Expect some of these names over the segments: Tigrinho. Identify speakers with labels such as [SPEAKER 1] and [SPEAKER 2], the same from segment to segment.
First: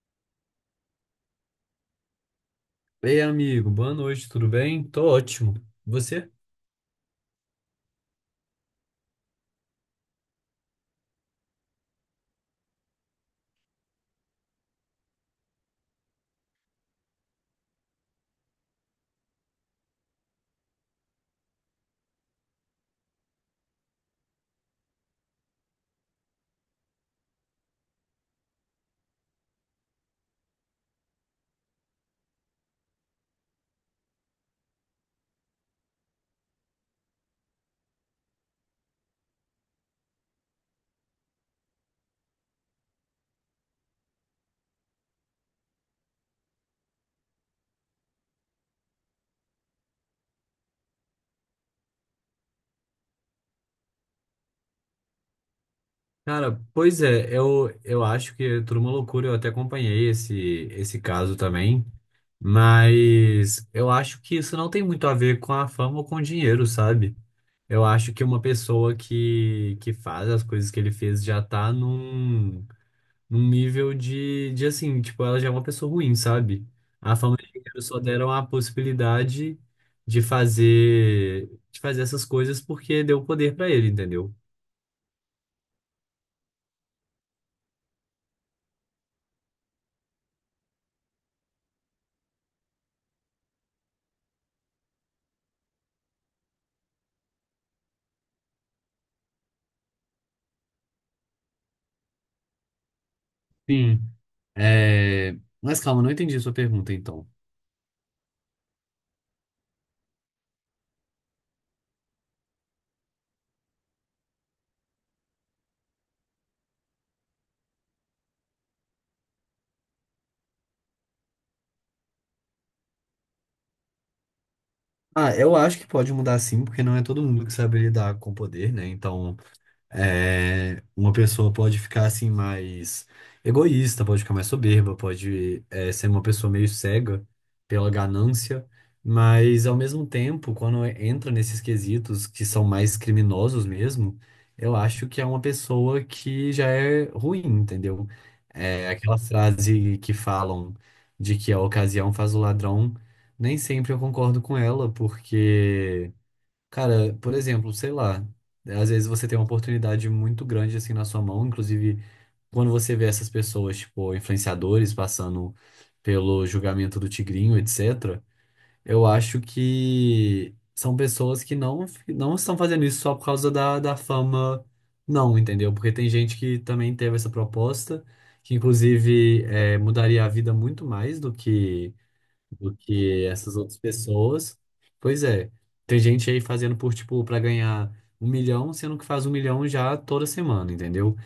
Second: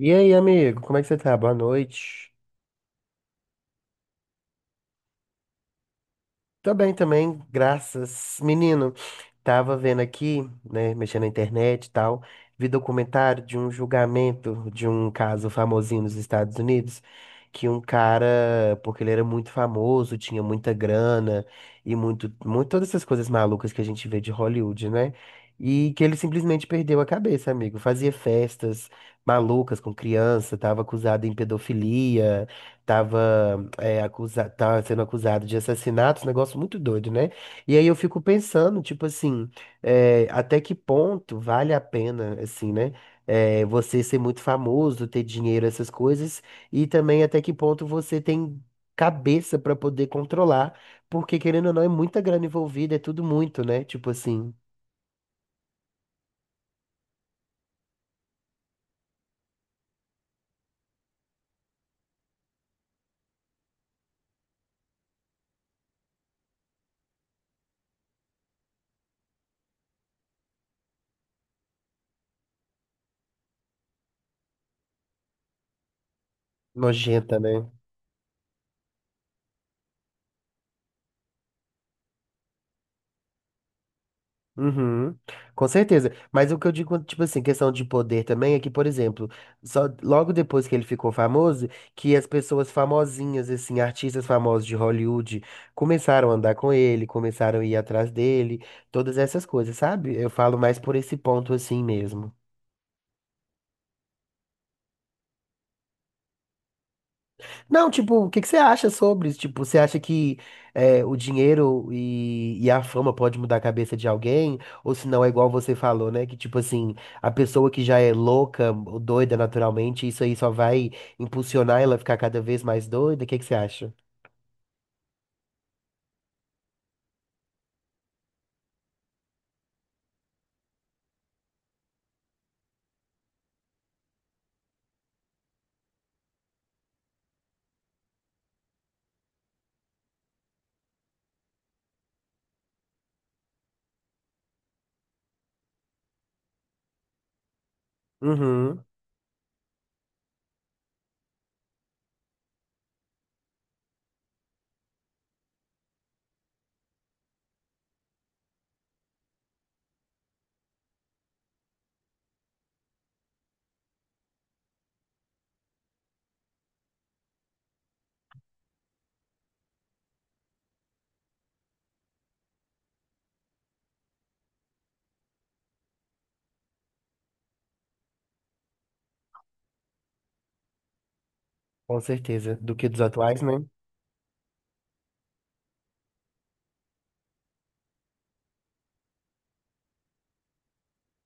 [SPEAKER 1] E aí, amigo, como é que você tá? Boa noite.
[SPEAKER 2] Ei, amigo, boa noite, tudo bem? Tô ótimo. Você?
[SPEAKER 1] Tô bem também, graças. Menino, tava vendo aqui, né, mexendo na internet e tal, vi documentário de um julgamento de um caso famosinho nos Estados Unidos, que um cara, porque ele era muito famoso, tinha muita grana e muito, muito todas essas coisas malucas que a gente vê de Hollywood, né? E que ele simplesmente perdeu a cabeça, amigo. Fazia festas malucas com criança, tava acusado em pedofilia. Tava, tava sendo acusado de assassinato, um negócio muito doido, né? E aí eu fico pensando, tipo assim, até que ponto vale a pena, assim, né? É, você ser muito famoso, ter dinheiro, essas coisas, e também até que ponto você tem cabeça pra poder controlar, porque querendo ou não, é muita grana envolvida, é tudo muito, né? Tipo assim,
[SPEAKER 2] Cara, pois é, eu acho que é tudo uma loucura, eu até acompanhei esse caso também, mas eu acho que isso não tem muito a ver com a fama ou com o dinheiro, sabe? Eu acho que uma pessoa que faz as coisas que ele fez já tá num nível de assim, tipo, ela já é uma pessoa ruim, sabe? A
[SPEAKER 1] nojenta,
[SPEAKER 2] família
[SPEAKER 1] né?
[SPEAKER 2] inteira só deram a possibilidade de fazer essas coisas porque deu poder pra ele, entendeu?
[SPEAKER 1] Uhum, com certeza. Mas o que eu digo, tipo assim, questão de poder também é que, por exemplo, só logo depois que ele ficou famoso, que as pessoas famosinhas, assim, artistas famosos de Hollywood, começaram a andar com ele, começaram a ir atrás dele, todas essas coisas, sabe? Eu falo mais por esse ponto assim mesmo.
[SPEAKER 2] Sim. Mas calma, não entendi a sua pergunta, então.
[SPEAKER 1] Não, tipo, o que que você acha sobre isso? Tipo, você acha que o dinheiro e a fama pode mudar a cabeça de alguém? Ou se não, é igual você falou, né? Que, tipo assim, a pessoa que já é louca ou doida naturalmente, isso aí só vai impulsionar ela a ficar cada vez mais doida? O que que você acha?
[SPEAKER 2] Ah, eu acho que pode mudar sim, porque não é todo mundo que sabe lidar com poder, né? Então. É, uma pessoa pode ficar assim mais egoísta, pode ficar mais soberba, pode ser uma pessoa meio cega pela ganância, mas ao mesmo tempo, quando entra nesses quesitos que são mais criminosos mesmo, eu acho que é uma pessoa que já é ruim, entendeu?
[SPEAKER 1] Uhum,
[SPEAKER 2] É aquela frase que falam de que a ocasião faz o ladrão, nem sempre eu concordo com ela, porque cara, por exemplo, sei lá, às vezes você tem uma oportunidade muito grande assim na sua mão, inclusive quando você vê essas pessoas, tipo, influenciadores passando pelo julgamento do Tigrinho, etc., eu acho que são pessoas que não estão fazendo isso só por causa da fama, não, entendeu? Porque tem gente que também teve essa proposta, que inclusive mudaria a vida muito mais
[SPEAKER 1] com certeza. Do
[SPEAKER 2] do
[SPEAKER 1] que dos
[SPEAKER 2] que
[SPEAKER 1] atuais,
[SPEAKER 2] essas
[SPEAKER 1] né?
[SPEAKER 2] outras pessoas. Pois é, tem gente aí fazendo por, tipo, para ganhar 1 milhão, sendo que faz 1 milhão já toda semana, entendeu?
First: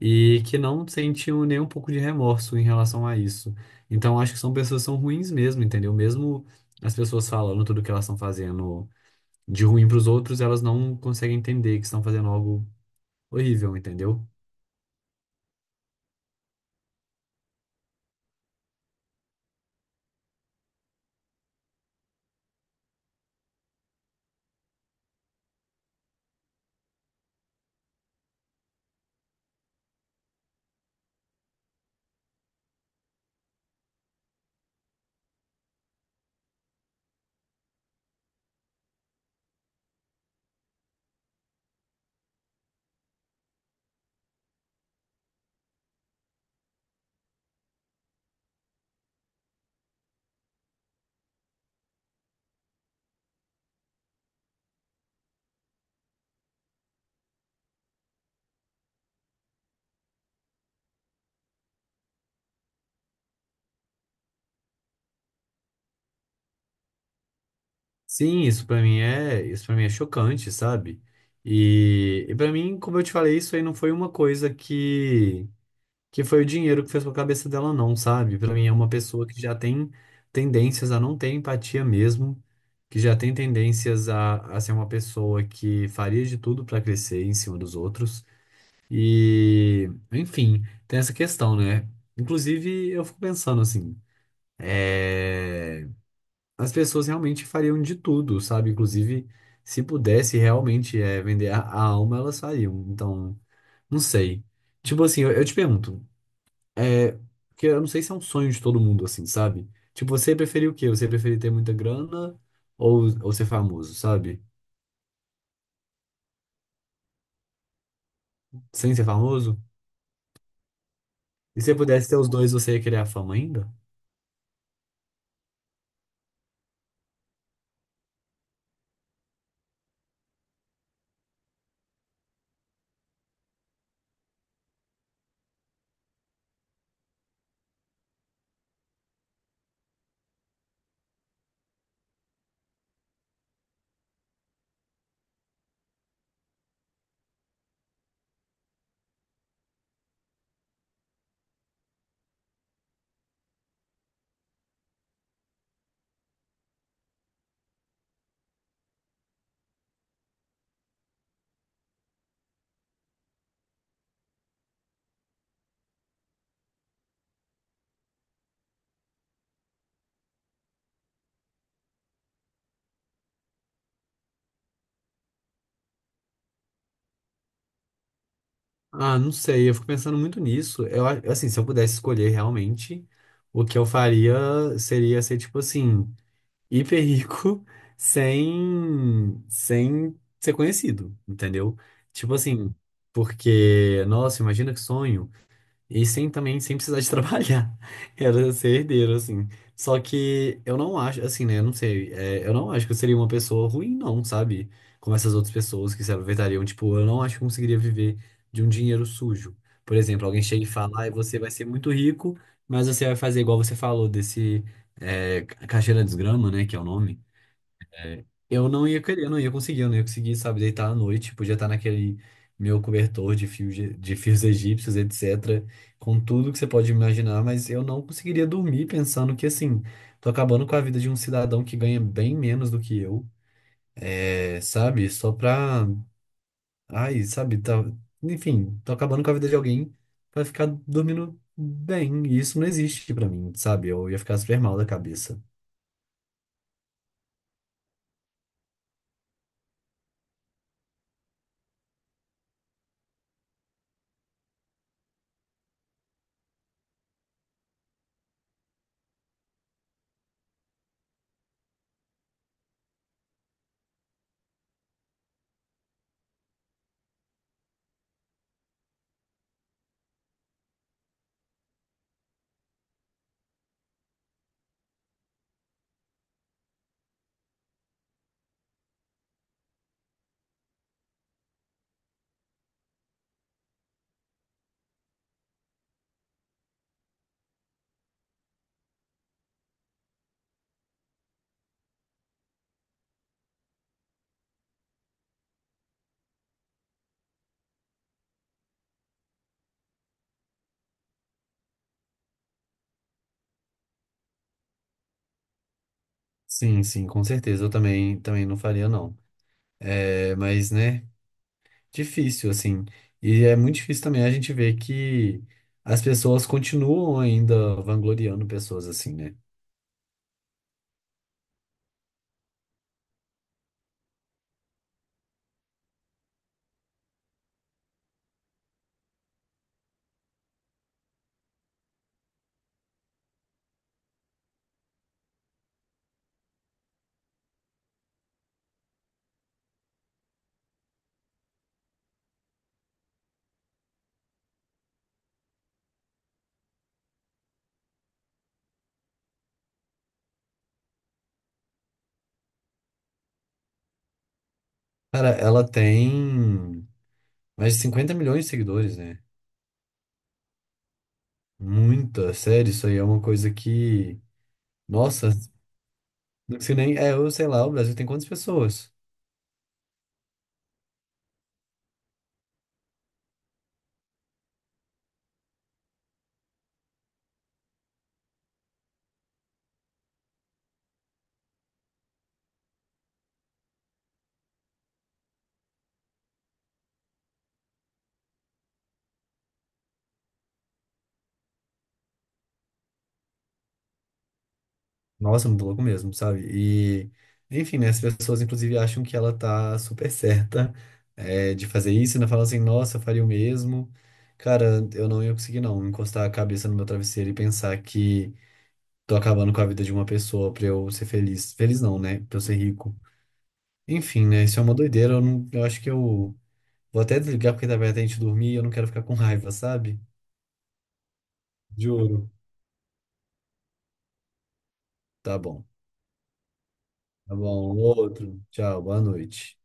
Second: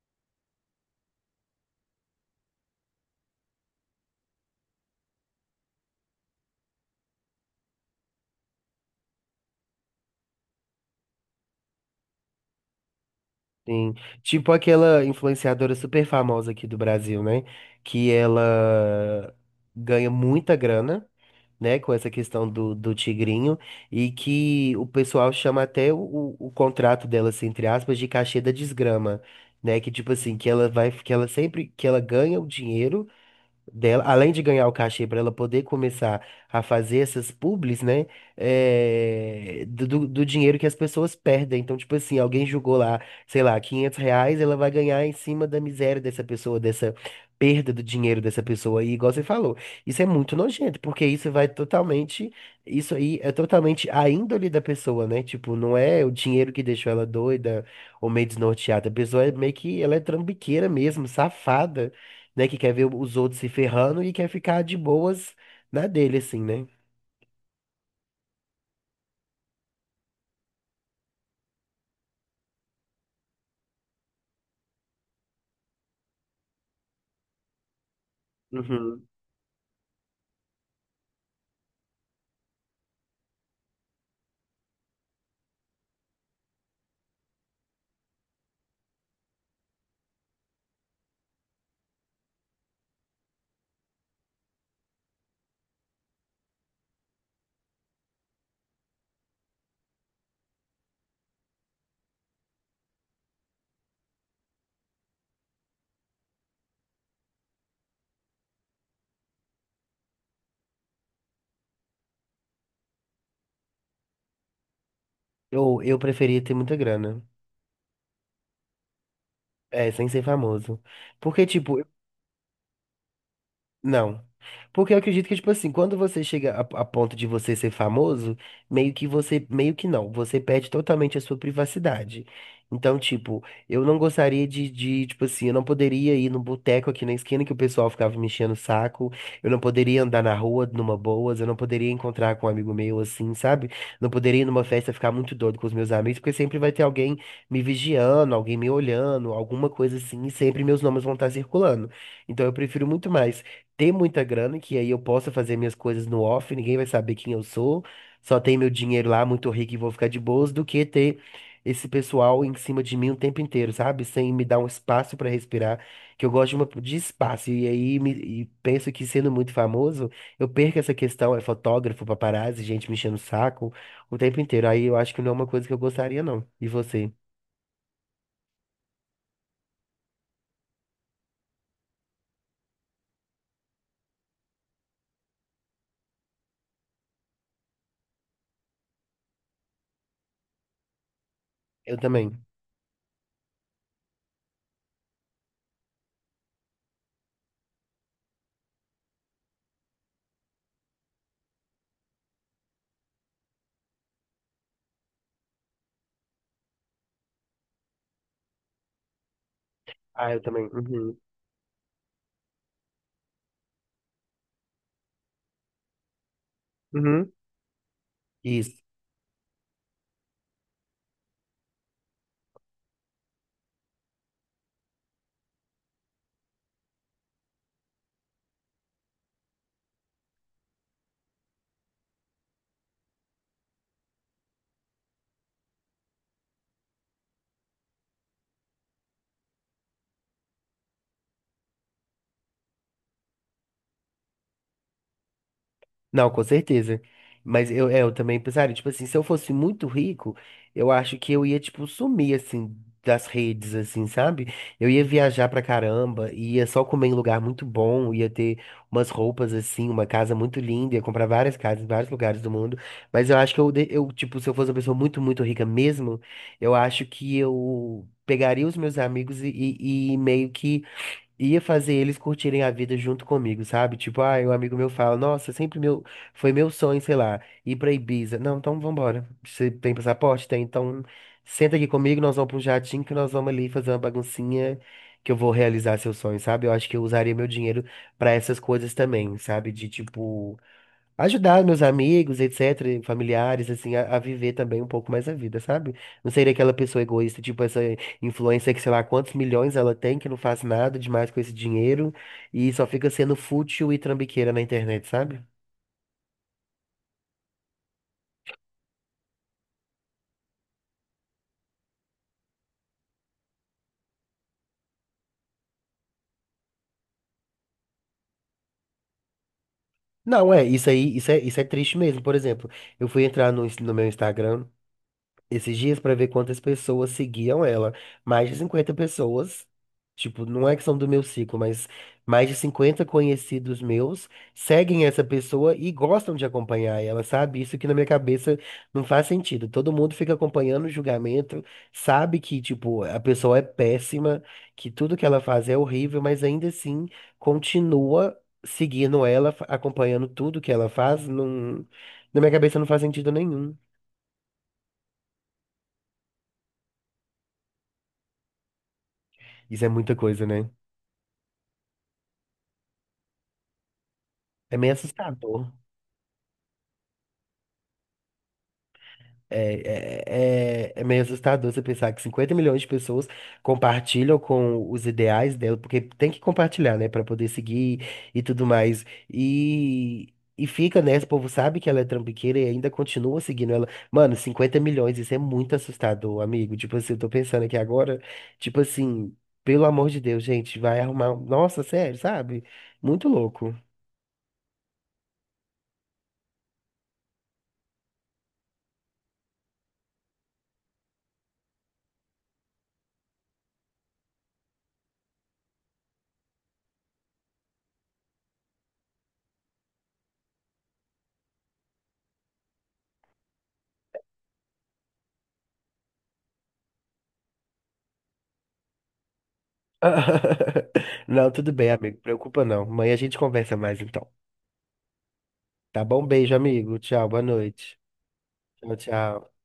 [SPEAKER 2] E que não sentiu nem um pouco de remorso em relação a isso. Então, acho que são pessoas que são ruins mesmo, entendeu? Mesmo as pessoas falando tudo que elas estão fazendo de ruim para os outros, elas não conseguem entender que estão fazendo algo horrível,
[SPEAKER 1] Sim.
[SPEAKER 2] entendeu?
[SPEAKER 1] Tipo aquela influenciadora super famosa aqui do Brasil, né? Que ela ganha muita grana. Né, com essa questão do tigrinho, e que o pessoal chama até o contrato dela, assim, entre aspas, de cachê da desgrama, né, que tipo assim, que ela vai, que ela sempre, que ela ganha o dinheiro dela, além de ganhar o cachê para ela poder começar a fazer essas publis, né? Do dinheiro que as pessoas perdem. Então, tipo assim, alguém jogou lá, sei lá, 500 reais, ela vai ganhar em cima da miséria dessa pessoa, dessa perda do dinheiro dessa pessoa. E igual você falou, isso é muito nojento, porque isso aí é totalmente a índole da pessoa, né? Tipo, não é o dinheiro que deixou ela doida ou meio desnorteada. A pessoa é meio que, ela é trambiqueira mesmo, safada, né? Que quer ver os outros se ferrando e quer ficar de boas na dele, assim, né?
[SPEAKER 2] Sim, isso isso para mim é chocante, sabe? E para mim, como eu te falei, isso aí não foi uma coisa que foi o dinheiro que fez com a cabeça dela não, sabe? Pra mim é uma
[SPEAKER 1] Uhum.
[SPEAKER 2] pessoa que já tem tendências a não ter empatia mesmo, que já tem tendências a ser uma pessoa que faria de tudo pra crescer em cima dos outros. E, enfim, tem essa questão, né? Inclusive, eu fico pensando assim, é as pessoas realmente fariam de tudo, sabe? Inclusive, se pudesse realmente vender a alma, elas fariam. Então, não sei. Tipo assim, eu te pergunto, é, que eu não sei se é um sonho de todo mundo, assim, sabe? Tipo, você preferia o quê? Você preferia ter muita grana ou ser famoso, sabe?
[SPEAKER 1] Eu preferia ter muita grana.
[SPEAKER 2] Sem ser famoso?
[SPEAKER 1] É, sem ser famoso. Porque,
[SPEAKER 2] E se você
[SPEAKER 1] tipo,
[SPEAKER 2] pudesse ter os dois, você ia querer a fama ainda?
[SPEAKER 1] não. Porque eu acredito que, tipo assim, quando você chega a ponto de você ser famoso, meio que você, meio que não, você perde totalmente a sua privacidade. Então, tipo, eu não gostaria tipo assim, eu não poderia ir no boteco aqui na esquina que o pessoal ficava me enchendo o saco, eu não poderia andar na rua numa boas, eu não poderia encontrar com um amigo meu assim, sabe? Não poderia ir numa festa ficar muito doido com os meus amigos, porque sempre vai ter alguém me vigiando, alguém me olhando, alguma coisa assim, e sempre meus nomes vão estar circulando. Então eu prefiro muito mais ter muita grana, que aí eu possa fazer minhas coisas no off, ninguém vai saber quem eu sou, só tem meu dinheiro lá, muito rico e vou ficar de boas, do que ter esse pessoal em cima de mim o tempo inteiro, sabe? Sem me dar um espaço pra respirar, que eu gosto de espaço. E aí penso que sendo muito famoso, eu perco essa questão, é fotógrafo, paparazzi, gente me enchendo o saco o tempo inteiro. Aí eu acho que não é uma coisa que eu gostaria, não. E você?
[SPEAKER 2] Ah, não sei, eu fico pensando muito nisso. Assim, se eu pudesse escolher realmente, o que eu faria seria ser tipo assim, hiper rico, sem ser conhecido, entendeu?
[SPEAKER 1] Eu
[SPEAKER 2] Tipo
[SPEAKER 1] também.
[SPEAKER 2] assim, porque, nossa, imagina que sonho. E sem também, sem precisar de trabalhar. Era ser herdeiro, assim. Só que eu não acho, assim, né? Eu não sei. Eu não acho que eu seria uma pessoa ruim, não, sabe? Como essas outras pessoas que se aproveitariam. Tipo, eu não acho que eu conseguiria viver de um dinheiro sujo. Por exemplo,
[SPEAKER 1] Ah, eu
[SPEAKER 2] alguém chega e
[SPEAKER 1] também.
[SPEAKER 2] fala, ah,
[SPEAKER 1] Uhum.
[SPEAKER 2] você vai ser muito rico, mas você vai fazer igual você falou, desse caixeira desgrama, né? Que é o nome.
[SPEAKER 1] Uhum.
[SPEAKER 2] Eu
[SPEAKER 1] Isso.
[SPEAKER 2] não ia querer, eu não ia conseguir, sabe, deitar à noite, podia estar naquele meu cobertor de fios, de fios egípcios, etc, com tudo que você pode imaginar, mas eu não conseguiria dormir pensando que, assim, tô acabando com a vida de um cidadão que ganha bem menos do que eu, sabe, só pra, ai, sabe, tá, enfim, tô acabando com a vida de alguém pra ficar dormindo bem, e isso não existe pra mim, sabe, eu ia ficar super mal da cabeça.
[SPEAKER 1] Não, com certeza. Mas eu, é, eu também pensaria, tipo assim, se eu fosse muito rico, eu acho que eu ia, tipo, sumir, assim, das redes, assim, sabe? Eu ia viajar pra caramba, ia só comer em lugar muito bom, ia ter umas roupas, assim, uma casa muito linda, ia comprar várias casas em vários lugares do mundo. Mas eu acho que eu, de- eu, tipo, se eu fosse uma pessoa muito, muito rica mesmo, eu acho que eu pegaria os meus amigos e meio que ia fazer eles curtirem a vida junto comigo, sabe? Tipo, ah, um amigo meu fala, nossa, sempre meu, foi meu sonho, sei lá, ir pra Ibiza. Não, então vambora. Você tem passaporte? Tem, então senta aqui comigo, nós vamos pra um jatinho que nós vamos ali fazer uma baguncinha que eu vou realizar seu sonho, sabe? Eu acho que eu usaria meu dinheiro pra essas coisas também, sabe? De tipo ajudar meus amigos, etc., familiares, assim, a viver também um pouco mais a vida, sabe? Não ser aquela pessoa egoísta, tipo essa influencer que sei lá quantos milhões ela tem, que não faz nada demais com esse dinheiro e só fica sendo fútil e trambiqueira na internet, sabe?
[SPEAKER 2] Sim, sim, com certeza, eu também, também não faria, não. É, mas, né, difícil, assim. E é muito difícil também a gente ver que as pessoas continuam ainda vangloriando pessoas assim, né?
[SPEAKER 1] Não, é, isso aí, isso é triste mesmo. Por exemplo, eu fui entrar no, ins- no meu Instagram esses dias pra ver quantas pessoas seguiam ela. Mais de 50 pessoas, tipo, não é que são do meu ciclo, mas mais de 50 conhecidos meus seguem essa pessoa e gostam de acompanhar ela, sabe? Isso que na minha cabeça não faz sentido. Todo mundo fica acompanhando o julgamento, sabe que, tipo, a pessoa é péssima, que tudo que ela faz é horrível, mas ainda assim continua seguindo ela, acompanhando tudo que ela faz, não... Na minha cabeça não faz sentido nenhum.
[SPEAKER 2] Cara, ela tem mais de 50 milhões de seguidores, né?
[SPEAKER 1] Isso é muita coisa, né?
[SPEAKER 2] Muita, sério, isso aí é uma coisa que.
[SPEAKER 1] É meio
[SPEAKER 2] Nossa,
[SPEAKER 1] assustador.
[SPEAKER 2] não sei nem. É, eu sei lá, o Brasil tem quantas pessoas?
[SPEAKER 1] É, é, é, é meio assustador você pensar que 50 milhões de pessoas compartilham com os ideais dela, porque tem que compartilhar, né, pra poder seguir e tudo mais. E, e fica nessa, o povo sabe que ela é trambiqueira e ainda continua seguindo ela. Mano, 50 milhões, isso é muito assustador, amigo. Tipo assim, eu tô pensando aqui agora, tipo assim, pelo amor de Deus, gente, vai arrumar. Nossa, sério, sabe? Muito louco.
[SPEAKER 2] Nossa, muito louco mesmo, sabe? E, enfim, né? As pessoas, inclusive, acham que ela tá super certa, de fazer isso, e ainda falam assim, nossa, eu faria o mesmo. Cara, eu não ia conseguir, não, encostar a cabeça no meu travesseiro e pensar que tô acabando com a vida de uma pessoa pra eu ser feliz. Feliz não, né? Pra eu ser rico. Enfim, né? Isso é uma doideira. Eu, não, eu acho que eu vou até desligar porque tá bem até a gente dormir e eu não quero ficar com raiva, sabe?
[SPEAKER 1] Não, tudo bem, amigo.
[SPEAKER 2] Juro.
[SPEAKER 1] Preocupa não. Amanhã a gente conversa mais então.
[SPEAKER 2] Tá bom.
[SPEAKER 1] Tá bom? Beijo, amigo. Tchau,
[SPEAKER 2] Tá
[SPEAKER 1] boa
[SPEAKER 2] bom.
[SPEAKER 1] noite.
[SPEAKER 2] Outro. Tchau.
[SPEAKER 1] Tchau,
[SPEAKER 2] Boa
[SPEAKER 1] tchau.
[SPEAKER 2] noite.